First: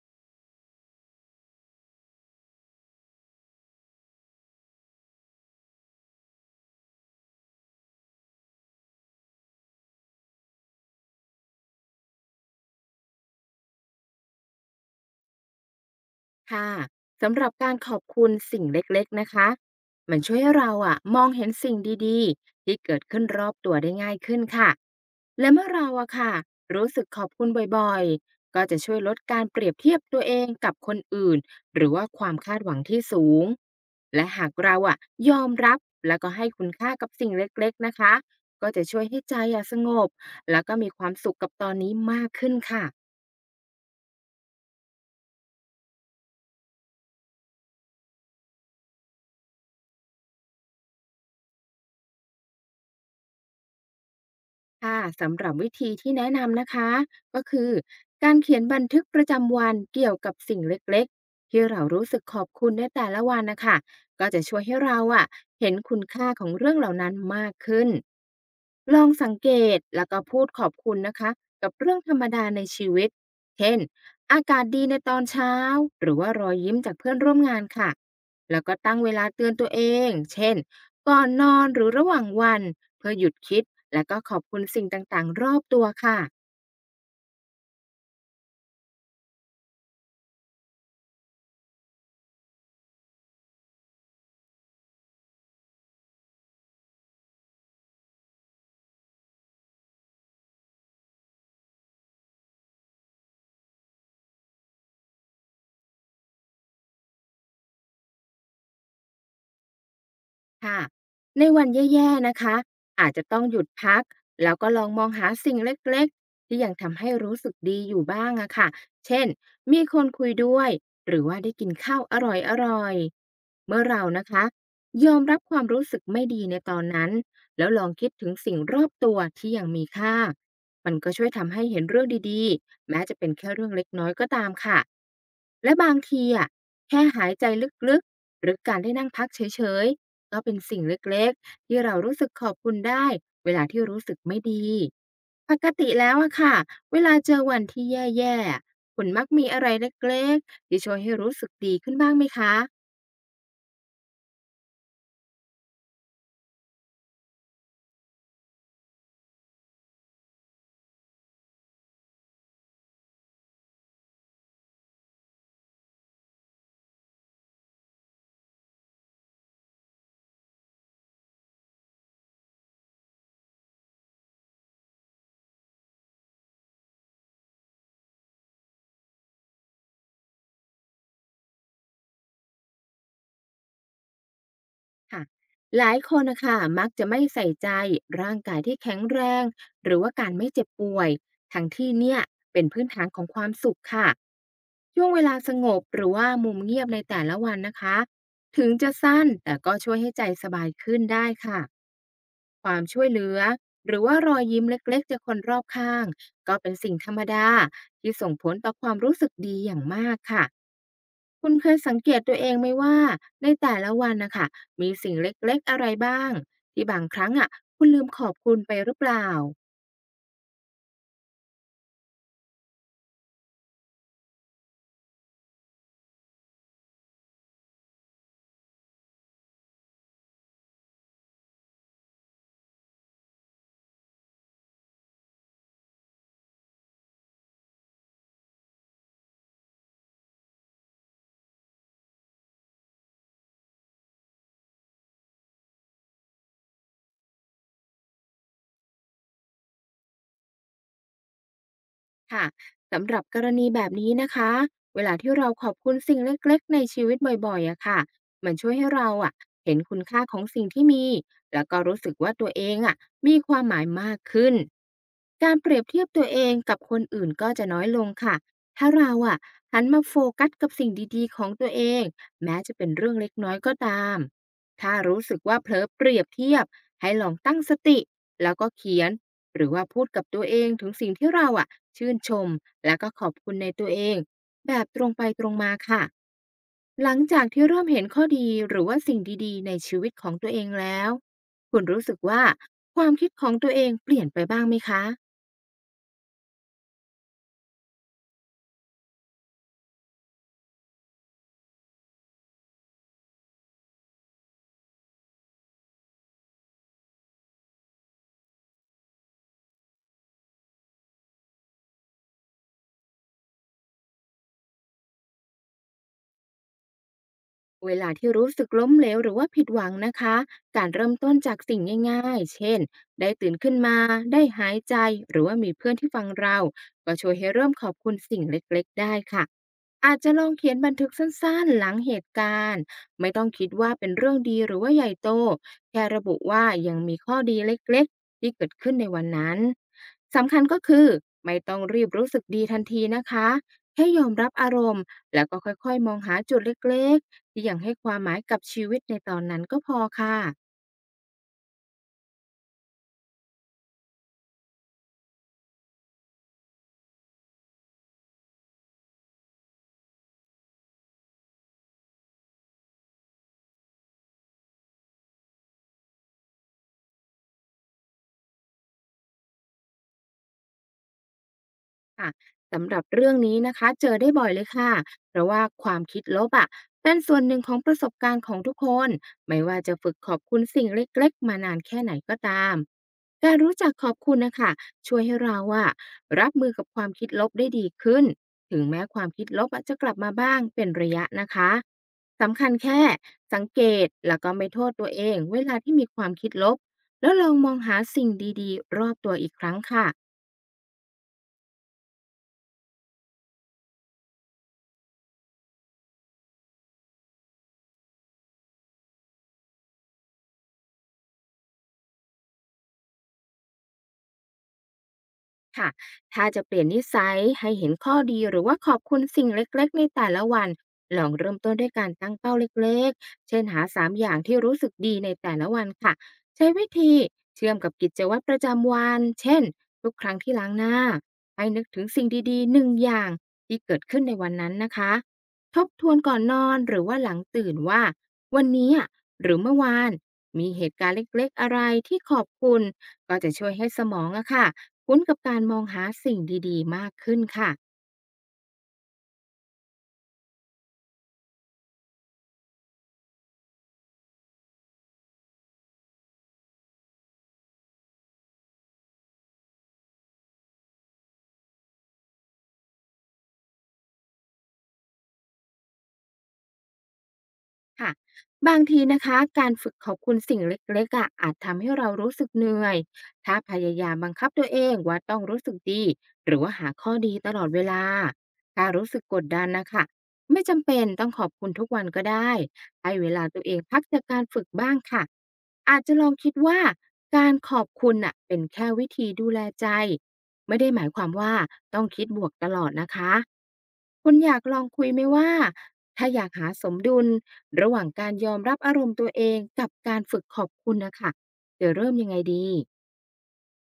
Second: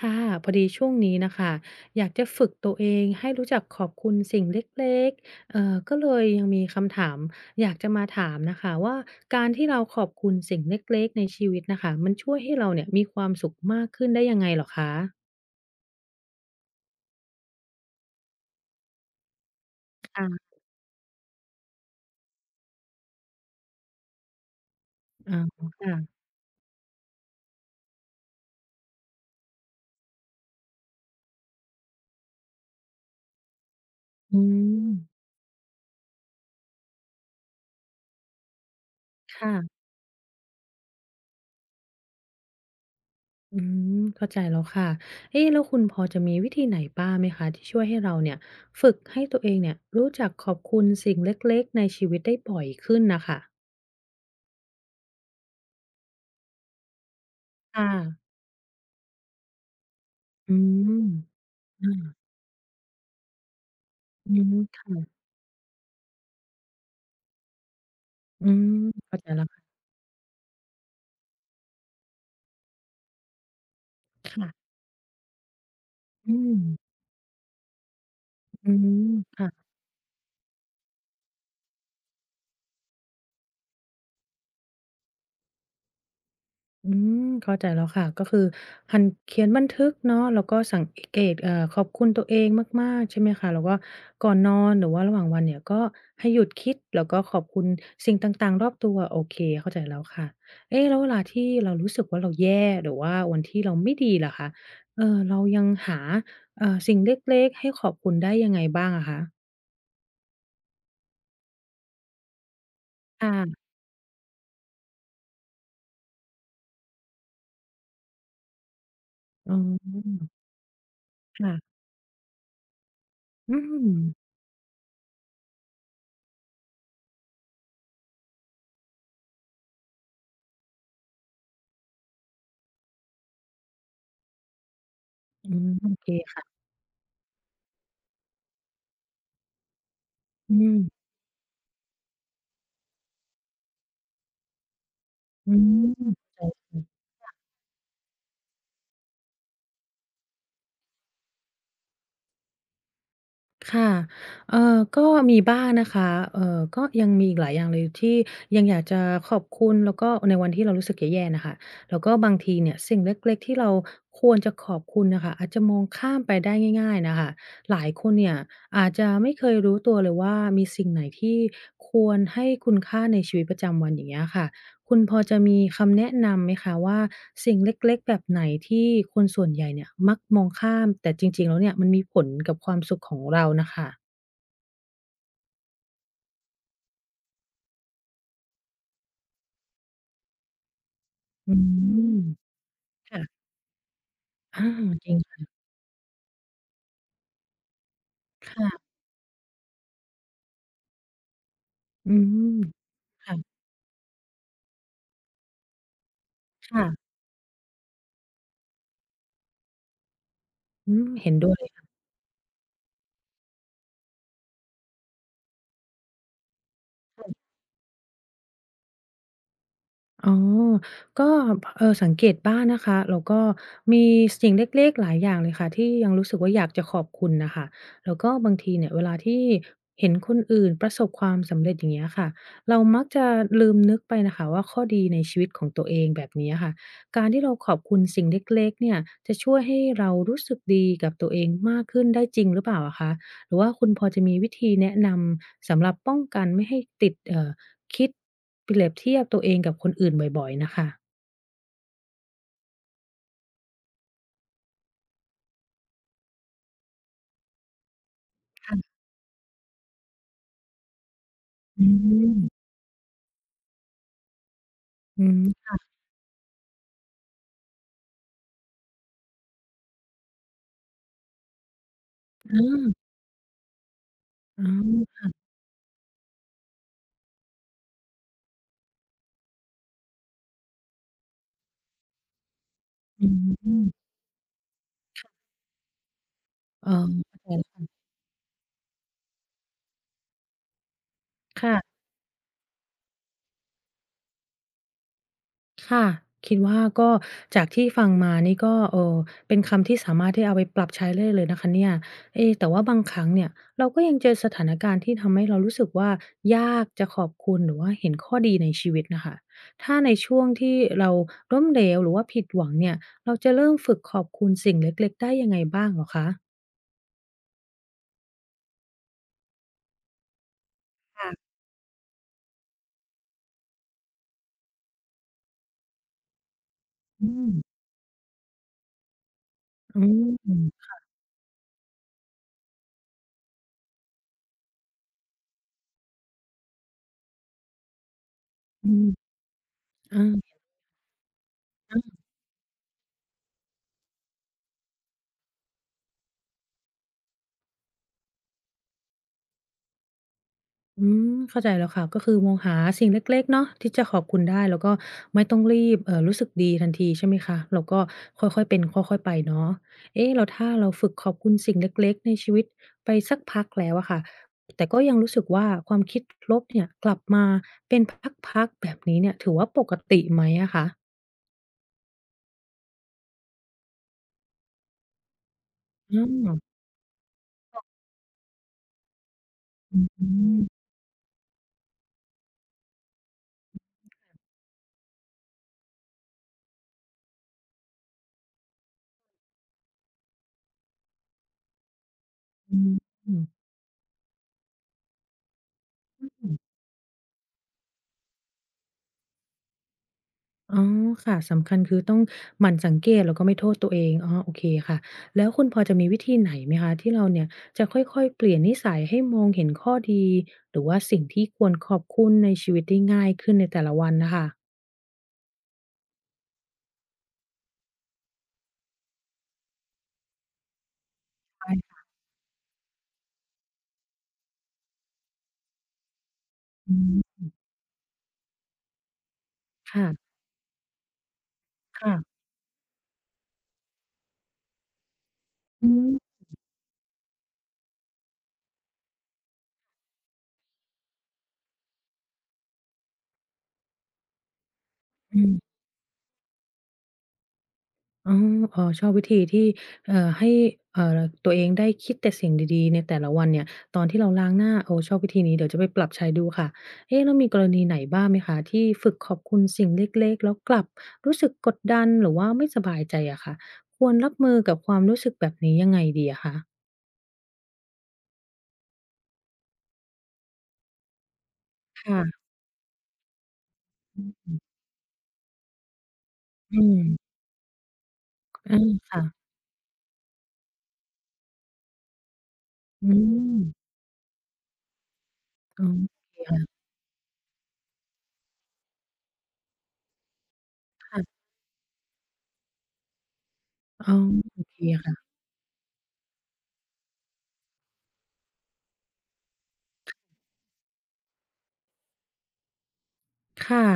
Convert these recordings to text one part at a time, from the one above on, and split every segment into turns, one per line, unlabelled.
ค่ะพอดีช่วงนี้นะคะอยากจะฝึกตัวเองให้รู้จักขอบคุณสิ่งเล็กๆก็เลยยังมีคำถามอยากจะมาถามนะคะว่าการที่เราขอบคุณสิ่งเล็กๆในชีวิตน่ะค่ะมันช่วยให้เราเนี่ยมีความสุขมากขึ้นได้ยังไงเหรอคะ
ค่ะสำหรับการขอบคุณสิ่งเล็กๆนะคะมันช่วย
ค่ะ
ให้เราอะมองเห็นสิ่งดีๆที่เกิดขึ้นรอบตัวได้ง่ายขึ้นค่ะ
อ๋
และเมื่
อ
อเราอะ
ค่ะ
ค่ะรู้สึกขอบคุณบ่อยๆก็จะช่วยลดการเปรียบเทียบตัวเองกับคนอื่นหรือว่าความคาดหวังที่สูงและ
อื
หากเรา
ม
อะยอมรับแล้วก็ให้คุณค่ากับสิ่งเล็กๆนะคะก็จะช่วยให้ใจ
ค่ะ
อะสงบแล้วก็มีความสุขกับตอนนี้มากขึ้นค่ะ
อืมเข้าใจแล้วค่ะเอ๊ะแล้วคุณพอจะมีวิธีไหนบ้างไหมคะที่ช่วยให้เราเนี่ยฝึกให้ตัวเองเนี่ยรู้จักขอบคุณสิ่งเล็กๆในชีวิตได้บ่อยขึ้นน่ะค่ะ
ค่ะสำหรับวิธีที่แนะนำนะคะก็คือ
ค่ะ
การเขียนบันทึกประจำวันเกี่ยวกับ
อื
สิ่งเล็
ม
กๆที่เรารู้
อา
สึกขอบคุณในแต่ละวันนะคะก็
อื
จะ
ม
ช่วยให้เรา
ค่ะ
อะเห็นคุณค่าของเรื่องเหล่านั้นมากขึ้น
อืม
ลอง
เข้าใจ
สัง
แล้ว
เก
ค่ะ
ตแล้วก็พูดขอบคุณนะคะกับเรื่องธรรมดาในชีวิตเช่นอากาศ
ค่ะ
ดีในตอนเช้าหรือว่า
อื
รอย
ม
ยิ้มจากเพื่อนร่วมงานค่ะแล้ว
อื
ก็ตั้ง
ม
เวลาเตือนตั
ค่ะ
วเองเช่นก่อนนอนหรือระหว่างวัน เพื่อหยุดคิดและก็ขอบคุณสิ่งต่าง ๆ รอบตัวค่ะ
อืมเข้าใจแล้วค่ะก็คือหันเขียนบันทึกเนาะแล้วก็สังเกตขอบคุณตัวเองมากๆใช่ไหมคะแล้วก็ก่อนนอนหรือว่าระหว่างวันเนี่ยก็ให้หยุดคิดแล้วก็ขอบคุณสิ่งต่างๆรอบตัวโอเคเข้าใจแล้วค่ะเอ๊ะแล้วเวลาที่เรารู้สึกว่าเราแย่หรือว่าวันที่เราไม่ดีล่ะคะเรายังหาสิ่งเล็กๆให้ขอบคุณได้ยังไงบ้างอะคะ
ค่ะในวันแย่ๆนะคะอาจจะต้องหยุด
ค่ะ
พักแล้วก็ลองมองหาสิ่งเล็กๆที่ยังทำให้รู้สึกดีอยู่บ้างอะค่ะเช่น
อ๋
มีคน
อ
คุยด้วยหรือว่าได้กิน
ค่ะ
ข้าวอร่อย
อื
ๆเมื่อ
ม
เรานะคะยอมรับความรู้สึกไม่ดีในตอนนั้นแล้วลองคิดถึงสิ่งรอบตัวที่ยังมีค่ามันก็ช่วยทำให้เห็นเรื่องดีๆแม้จะเป็นแค่เรื่องเล็กน้อยก็ตามค่ะ
อืม
และ
โอ
บาง
เค
ทีอะ
ค่ะ
แค่หายใจลึกๆหรือการได้นั่งพักเฉยๆ ก็เป็
อื
น
ม
สิ่งเล็กๆที่เรารู้สึกขอบคุณได้เวลาที่รู้สึกไม่ดี
อื
ปกติ
ม
แล้วอะ
เข้า
ค่ะ
ใจ
เว
ค่ะ
ลาเจอวันที่แย่ๆอะคุณมักมีอะไรเล็กๆที่ช่วยให้รู้สึกดีขึ้นบ้างไหมคะ
ค่ะเอ่อก็มีบ้างนะคะก็ยังมีอีกหลายอย่างเลยที่ยังอยากจะขอบคุณแล้วก็ในวันที่เรารู้สึกแย่ๆน่ะค่ะแล้วก็บางทีเนี่ยสิ่งเล็กๆที่เราควรจะขอบคุณน่ะค่ะอาจจะมองข้ามไปได้ง่ายๆน่ะค่ะหลายคนเนี่ยอาจจะไม่เคยรู้ตัวเลยว่ามีสิ่งไหนที่ควรให้คุณค่าในชีวิตประจำวันอย่างเงี้ยค่ะ คุณพอจะมีคำแนะนำไหมคะว่าสิ่งเล็กๆแบบไหนที่คนส่วนใหญ่เนี่ยมักมองข้ามแต่จริงๆแล้วเนี่ยมันมีผลกับความสุขของเราน่ะค่ะ
ค่ะ หลายคนนะคะมักจะไม่ใส่ใจร่างกายที่แข็งแรง หรือว่าการไม่เจ็บป่วย
อื
ทั้งที่เนี่
ม
ย เป็นพื้นฐานข
ค่ะ
องความสุขค่ะ
อา
ช่
จ
วง
ริง
เวลา
ค่ะ
สงบหรือว่ามุมเงียบในแต่ละวันนะคะถึง
ค่ะ
จะสั้นแต่ก็ช่วยให้ใจสบายขึ้นได้ค่ะ
อืม
ความช่วยเหลื
ค่ะ
อหรือว่ารอยยิ้มเล็กๆจากคนรอบข้างก็เป็นสิ่งธ
ค่ะ
รรมดาที่ส่งผลต่อความรู้สึกดีอย่างมากค่ะ
อืมเห็น
คุ
ด้
ณ
วย
เคยสังเกตตัวเองไหมว่าในแต่ละวันนะคะมีสิ่งเล็กๆอะไรบ้างที่บางครั้งคุณลืมขอบคุณไปหรือเปล่า
อ๋อก็สังเกตบ้างนะคะแล้วก็มีสิ่งเล็กๆหลายอย่างเลยค่ะที่ยังรู้สึกว่าอยากจะขอบคุณน่ะค่ะแล้วก็บางทีเนี่ยเวลาที่เห็นคนอื่นประสบความสำเร็จอย่างเงี้ยค่ะเรามักจะลืมนึกไปน่ะค่ะว่าข้อดีในชีวิตของตัวเองแบบนี้อะค่ะการที่เราขอบคุณสิ่งเล็กๆเนี่ยจะช่วยให้เรารู้สึกดีกับตัวเองมากขึ้นได้จริงหรือเปล่าอะคะหรือว่าคุณพอจะมีวิธีแนะนำสำหรับป้องกันไม่ให้ติดคิดเปรียบเทียบตัวเองกับคนอื่นบ่อยๆน่ะค่ะ
ค่ะสำหรับกรณีแบบนี้นะคะเวลาที่เราขอบคุณสิ่งเล็กๆในชีวิตบ่อยๆอะค่ะมันช่วยให้
ค่ะ
เราอะเห็นคุณค่าของสิ่งที่มีแล้วก็
อื
รู้สึกว่าตัว
ม
เองอะมีความหมายมากขึ้น
อืม
การเปรียบ
ค่ะ
เทียบตัวเองกับคนอื่นก็จะน้อยลงค่ะถ้าเราอะหันมาโฟกัสกับสิ่งดีๆของตัวเองแม้
อ
จะเป็น
า
เรื่องเล็กน้อยก็ตาม
อ๋
ถ้ารู้
อ
สึกว่าเผลอเปรียบเทียบให้ลองตั้งสติแล้วก็เขียนหรือว่าพูดกับตัวเองถึงสิ่งที่เราอะ ชื่นชมและก็ข
อื
อบคุณในตัวเอ
ม
งแบบตรงไปตรงมาค่ะ
อ๋อ
ห
อ
ลัง
เข้า
จา
ใจ
ก
แล้
ที่
ว
เริ่ม
ค่ะ
เห็นข้อดีหรือว่าสิ่งดีๆในชีวิตของตัวเองแล้วคุณ
ค่ะ
รู้สึกว่าความคิดของตัวเองเปลี่ยนไปบ้างไหมคะ
ค่ะคิดว่าก็จากที่ฟังมานี่ก็เป็นคำที่สามารถที่เอาไปปรับใช้ได้เลยนะคะเนี่ยเอ๊แต่ว่าบางครั้งเนี่ยเราก็ยังเจอสถานการณ์ที่ทำให้เรารู้สึกว่ายากจะขอบคุณหรือว่าเห็นข้อดีในชีวิตน่ะค่ะถ้าในช่วงที่เราล้มเหลวหรือว่าผิดหวังเนี่ยเราจะเริ่มฝึกขอบคุณสิ่งเล็กๆได้ยังไงบ้างเหรอคะ
เวลาที่รู้สึกล้มเหลวหรือว่าผิดหวังนะคะ การเริ่มต้น
ค่ะ
จากสิ่งง่ายๆ เช่น ได้ตื่นขึ้นมา ได้หายใจ หรือว่ามีเพื่อนที่ฟังเรา ก็
อื
ช่วย
ม
ให้เริ่มขอบคุณสิ่งเล็กๆ ได้ค่ะ
อื
อาจจะลองเขียน
ม
บันทึกสั้นๆหลังเหตุการณ์ไม่ต้องคิดว่าเป็นเรื่องดีหรือว่าใหญ่โต แค่ระบุว่ายังมีข้อดีเล็กๆที่เกิดขึ้
อื
นในวัน
ม
นั้น
อา
สำคัญก็คือไม่ต้องรีบรู้สึกดีทันทีนะคะแค่ยอมรับอารมณ์แล้วก็ค่อยๆมองหาจุดเล็กๆ เพียงให้ความหมายกับชีวิตในตอนนั้นก็พอค่ะ
อืมเข้าใจแล้วค่ะก็คือมองหาสิ่งเล็กๆเนาะที่จะขอบคุณได้แล้วก็ไม่ต้องรีบรู้สึกดีทันทีใช่ไหมคะเราก็ค่อยๆเป็นค่อยๆไปเนาะเอ๊ะแล้วถ้าเราฝึกขอบคุณสิ่งเล็กๆในชีวิตไปสักพักแล้วอะค่ะแต่ก็ยังรู้สึกว่าความคิดลบเนี่ยกลับมาเป็นพักๆแบบนี้เนี่ยถือว่าปกติไหมอะคะ
ค่ะสำหรับเรื่องนี้นะคะเจอได้บ่อยเลยค่ะเพราะว่าความ
อื
คิดลบ
ม
เป็นส่วนหนึ่งของประสบการณ์ของทุกคนไม่ว่าจะ
อื
ฝึก
ม
ขอบคุณสิ่งเล็กๆมานานแค่ไหนก็ตามการรู้จักขอบคุณนะคะช่วยให้เราอะรับมือกับความคิดลบได้ดีขึ้นถึงแม้ความคิดลบอะจะกลับมาบ้างเป็นระยะนะคะสำคัญ
อืม
แค่
อืม
สังเกตแล้วก็ไม่โทษตัวเองเวลาที่มีความคิดลบแล้วลองมองหาสิ่งดีๆรอบตัวอีกครั้งค่ะ
อ๋อค่ะสำคัญคือต้องหมั่นสังเกตแล้วก็ไม่โทษตัวเองอ๋อโอเคค่ะแล้วคุณพอจะมีวิธีไหนไหมคะที่เราเนี่ยจะค่อยๆเปลี่ยนนิสัยให้มองเห็นข้อดีหรือว่าสิ่งที่ควรขอบคุณในชีวิตได้ง่ายขึ้นในแต่ละวันน่ะค่ะ
ค่ะถ้าจะเปลี่ยนนิสัยให้เห็นข้อดีหรือว่าขอบคุณสิ่งเล็กๆในแต่ละวันลองเริ่มต้นด้วย
ใช่
การตั้งเป้าเล็กๆเช่นหา3อย่างที่รู้สึกดีในแต่ละวันค่ะใช้วิธี
อืม
เชื่อมกับกิจวัตรประจำวันเช่นทุกครั้ง
ค่ะ
ที่ล้างหน้าให้นึกถึงสิ่ง
ค่ะ
ดีๆหนึ่งอย่างที่เกิดขึ้นในวันนั้นนะคะท
อื
บท
ม
วนก่อนนอนหรือว่าหลังตื่นว่าวันนี้อะหรือเมื่อวานมีเหตุการณ์เล็กๆอะไรที่ขอบคุณก็จะช่วยให้สมองอะค่ะ คุ้นกับ
อื
การม
ม
องหาสิ่งดีๆมากขึ้นค่ะ
อ๋อเออชอบวิธีที่ให้ตัวเองได้คิดแต่สิ่งดีๆ ในแต่ละวันเนี่ย ตอนที่เราล้างหน้าโอ้ชอบวิธีนี้ เดี๋ยวจะไปปรับใช้ดูค่ะเอ๊ะแล้วมีกรณีไหนบ้างไหมคะที่ฝึกขอบคุณสิ่งเล็กๆ แล้วกลับรู้สึกกดดันหรือว่าไม่สบายใจอะคะควรรับมือกับความรู้สึกแบบนี้ยังไงดีอะคะ
ค่ะบางทีนะคะการฝึกขอบคุณสิ่งเล็กๆอะอาจทำให้เรารู้สึ
ค่ะ
กเหนื่อยถ้าพยายามบังคับ
อื
ตัวเอ
ม
งว่าต้องรู้สึกดีหรือว่า
อื
หา
ม
ข้อดีตลอดเวลา
อา
ถ้ารู้สึ
ค่ะ
กกดดันนะคะไม่จำเป็นต้องขอบคุณทุกวันก็ได้
อื
ให้เวลาตัวเอง
ม
พักจากการฝึกบ้างค่ะ
อ๋อ
อาจจะล
โอ
อง
เค
คิด
ค่ะ
ว่าการขอบคุณน่ะเป็นแค่วิธีดูแลใจ ไม่ได้หมายความ
ค่ะ
ว่าต้องคิดบวกตลอดนะคะ
อ๋อ
คุณอ
โอ
ยากล
เค
องคุยไหม
ค่ะ
ว่าถ้าอยากหาสมดุลระหว่างการยอมรับอารมณ์ตัวเองกับการฝึกขอบคุณนะคะจะเริ่มยังไงดี
ค่ะ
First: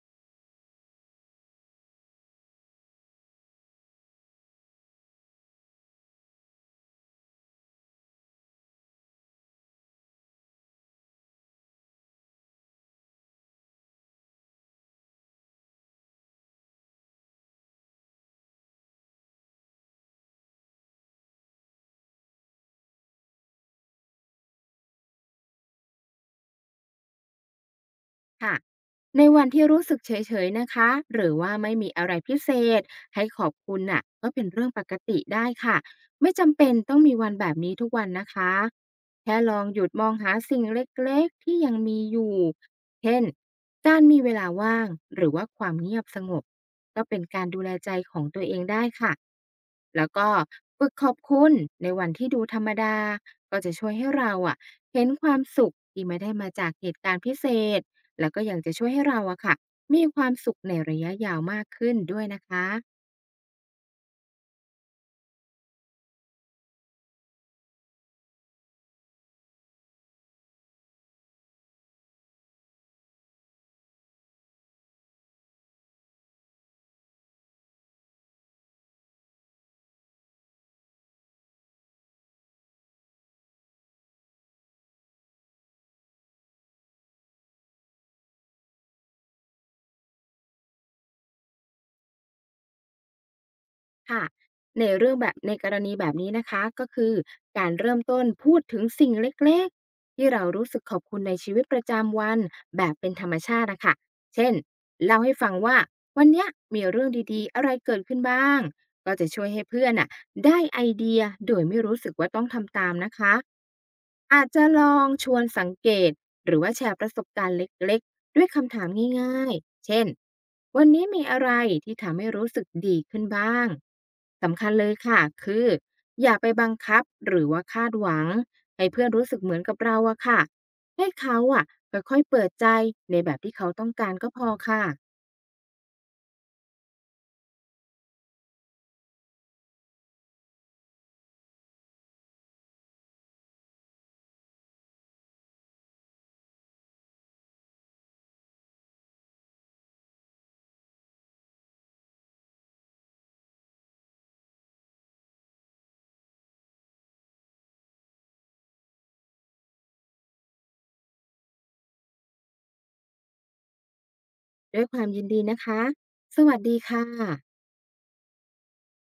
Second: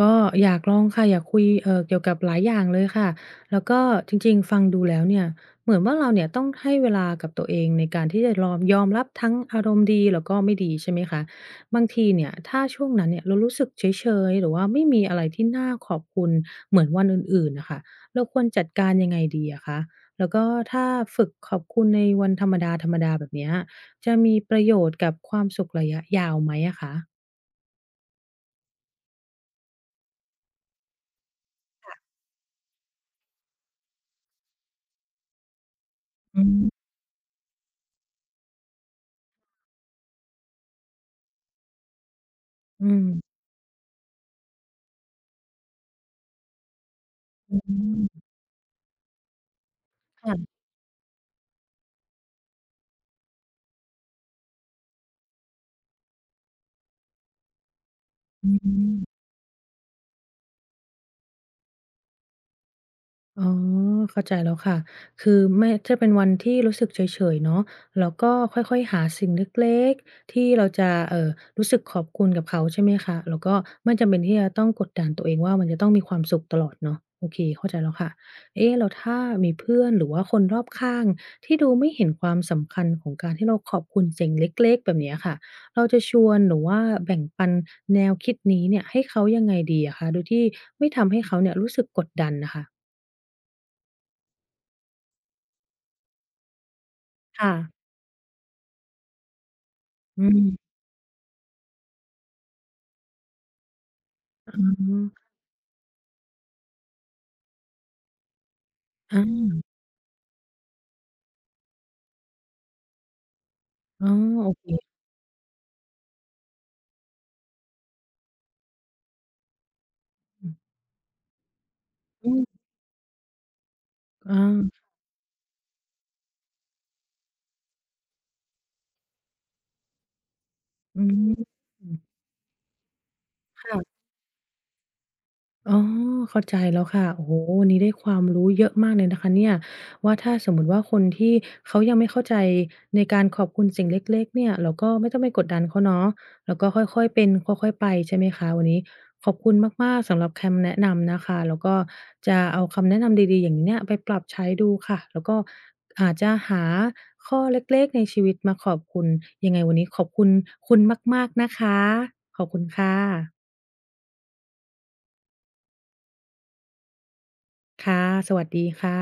ก็อยากลองค่ะอยากคุยเกี่ยวกับหลายอย่างเลยค่ะแล้วก็จริงๆฟังดูแล้วเนี่ยเหมือนว่าเราเนี่ยต้องให้เวลากับตัวเองในการที่จะรอมยอมรับทั้งอารมณ์ดีแล้วก็ไม่ดีใช่ไหมคะบางทีเนี่ยถ้าช่วงนั้นเนี่ยเรารู้สึกเฉยๆหรือว่าไม่มีอะไรที่น่าขอบคุณเหมือนวันอื่นๆน่ะค่ะเราควรจัดการยังไงดีอะคะแล้วก็ถ้าฝึกขอบคุณในวันธรรมดาๆแบบเนี้ยจะมีประโยชน์กับความสุขระยะยาวไหมอะคะ
ค่ะในวันที่รู้สึกเฉยๆนะคะหรือว่าไม่มีอะไรพิเศษให้ขอบคุณน่ะก็เป็นเรื่องปกติได้ค่ะไม่
อื
จำ
ม
เป็นต้องมีวันแบบนี้ทุกวันนะคะแค่ลองหยุดมองหาสิ่งเล็กๆที่ยังมีอยู่
อื
เช่น
ม
การมีเวลาว่างหรือว่าความเงียบสงบก็เป็นการ
อื
ดูแลใจของ
ม
ตัวเองได้ค่ะแล้วก็
ค่ะ
ฝึกขอบคุณในวันที่ดูธรรมดาก็จะช่วยให้เราอ่ะเห็นความสุขที่ไม่ได้มาจากเหตุการณ์พิเศษ แล้วก็
อื
ยังจะช่วย
ม
ให้เราอะค่ะมีความสุขในระยะยาวมากขึ้นด้วยนะคะ
อ๋อเข้าใจแล้วค่ะคือไม่จะเป็นวันที่รู้สึกเฉยๆเนาะแล้วก็ค่อยๆหาสิ่งเล็กๆที่เราจะรู้สึกขอบคุณกับเขาใช่ไหมคะแล้วก็ไม่จำเป็นที่จะต้องกดดันตัวเองว่ามันจะต้องมีความสุขตลอดเนาะโอเคเข้าใจแล้วค่ะเอ๊ะแล้วถ้ามีเพื่อนหรือว่าคนรอบข้างที่ดูไม่เห็นความสำคัญของการที่เราขอบคุณสิ่งเล็กๆแบบเนี้ยค่ะเราจะชวนหรือว่าแบ่งปันแนวคิดนี้เนี่ยให้เขายังไงดีอะคะโดยที่ไม่ทำให้เขาเนี่ยรู้สึกกดดันน่ะค่ะ
ค่ะในเรื่องแบบในกรณีแบบนี้นะคะก็คือ
ค่ะ
การเริ่มต้นพูดถึงสิ่งเล็กๆ
อื
ที่เรารู้
ม
สึกขอบคุณในชีวิตประจำวันแบบเป็นธรรมชาติอะคะเช่น
อ๋อ
เล่าให้ฟังว่าวันเนี้ยมีเรื่องดีๆอะไรเกิดขึ้นบ้างก็
อา
จะช่วยให้เพื่อนน่ะได้ไอเดียโดยไม่รู้สึกว่าต้องทำตามนะคะ
อ๋อ
อา
โอ
จจะ
เค
ลองชวนสังเกต หรือว่าแชร์ประสบการณ์เล็กๆ ด้วยคำถามง่ายๆเช่น
อ
วันนี้มีอะไรที่ทำให้
ื
รู้
ม
สึกดีขึ้นบ้าง
อา
สำคัญเลยค่ะคืออย่าไปบังคับหรือว่าคาดหวังให้เพื่อนรู้สึกเหมือนกับเราอะค่ะ
อื
ให้เขา
ม
อะค่อยๆเปิดใจในแบบที่เขาต้อง
ค่ะ
การก็พอค่ะ
อ๋อเข้าใจแล้วค่ะโอ้โฮวันนี้ได้ความรู้เยอะมากเลยนะคะเนี่ยว่าถ้าสมมุติว่าคนที่เขายังไม่เข้าใจในการขอบคุณสิ่งเล็กๆเนี่ยเราก็ไม่ต้องไปกดดันเขาเนาะ แล้วก็ค่อยๆเป็นค่อยๆไปใช่ไหมคะวันนี้ขอบคุณมากๆสำหรับคำแนะนำนะคะ แล้วก็จะเอาคำแนะนำดีๆอย่างนี้เนี่ยไปปรับใช้ดูค่ะแล้วก็อาจจะหาข้อเล็กๆในชีวิตมาขอบคุณยังไงวันนี้ขอบคุณคุณมากๆนะคะขอบคุณค่ะ
ด้วยความยินดีนะคะสวัสดีค่ะ
ค่ะสวัสดีค่ะ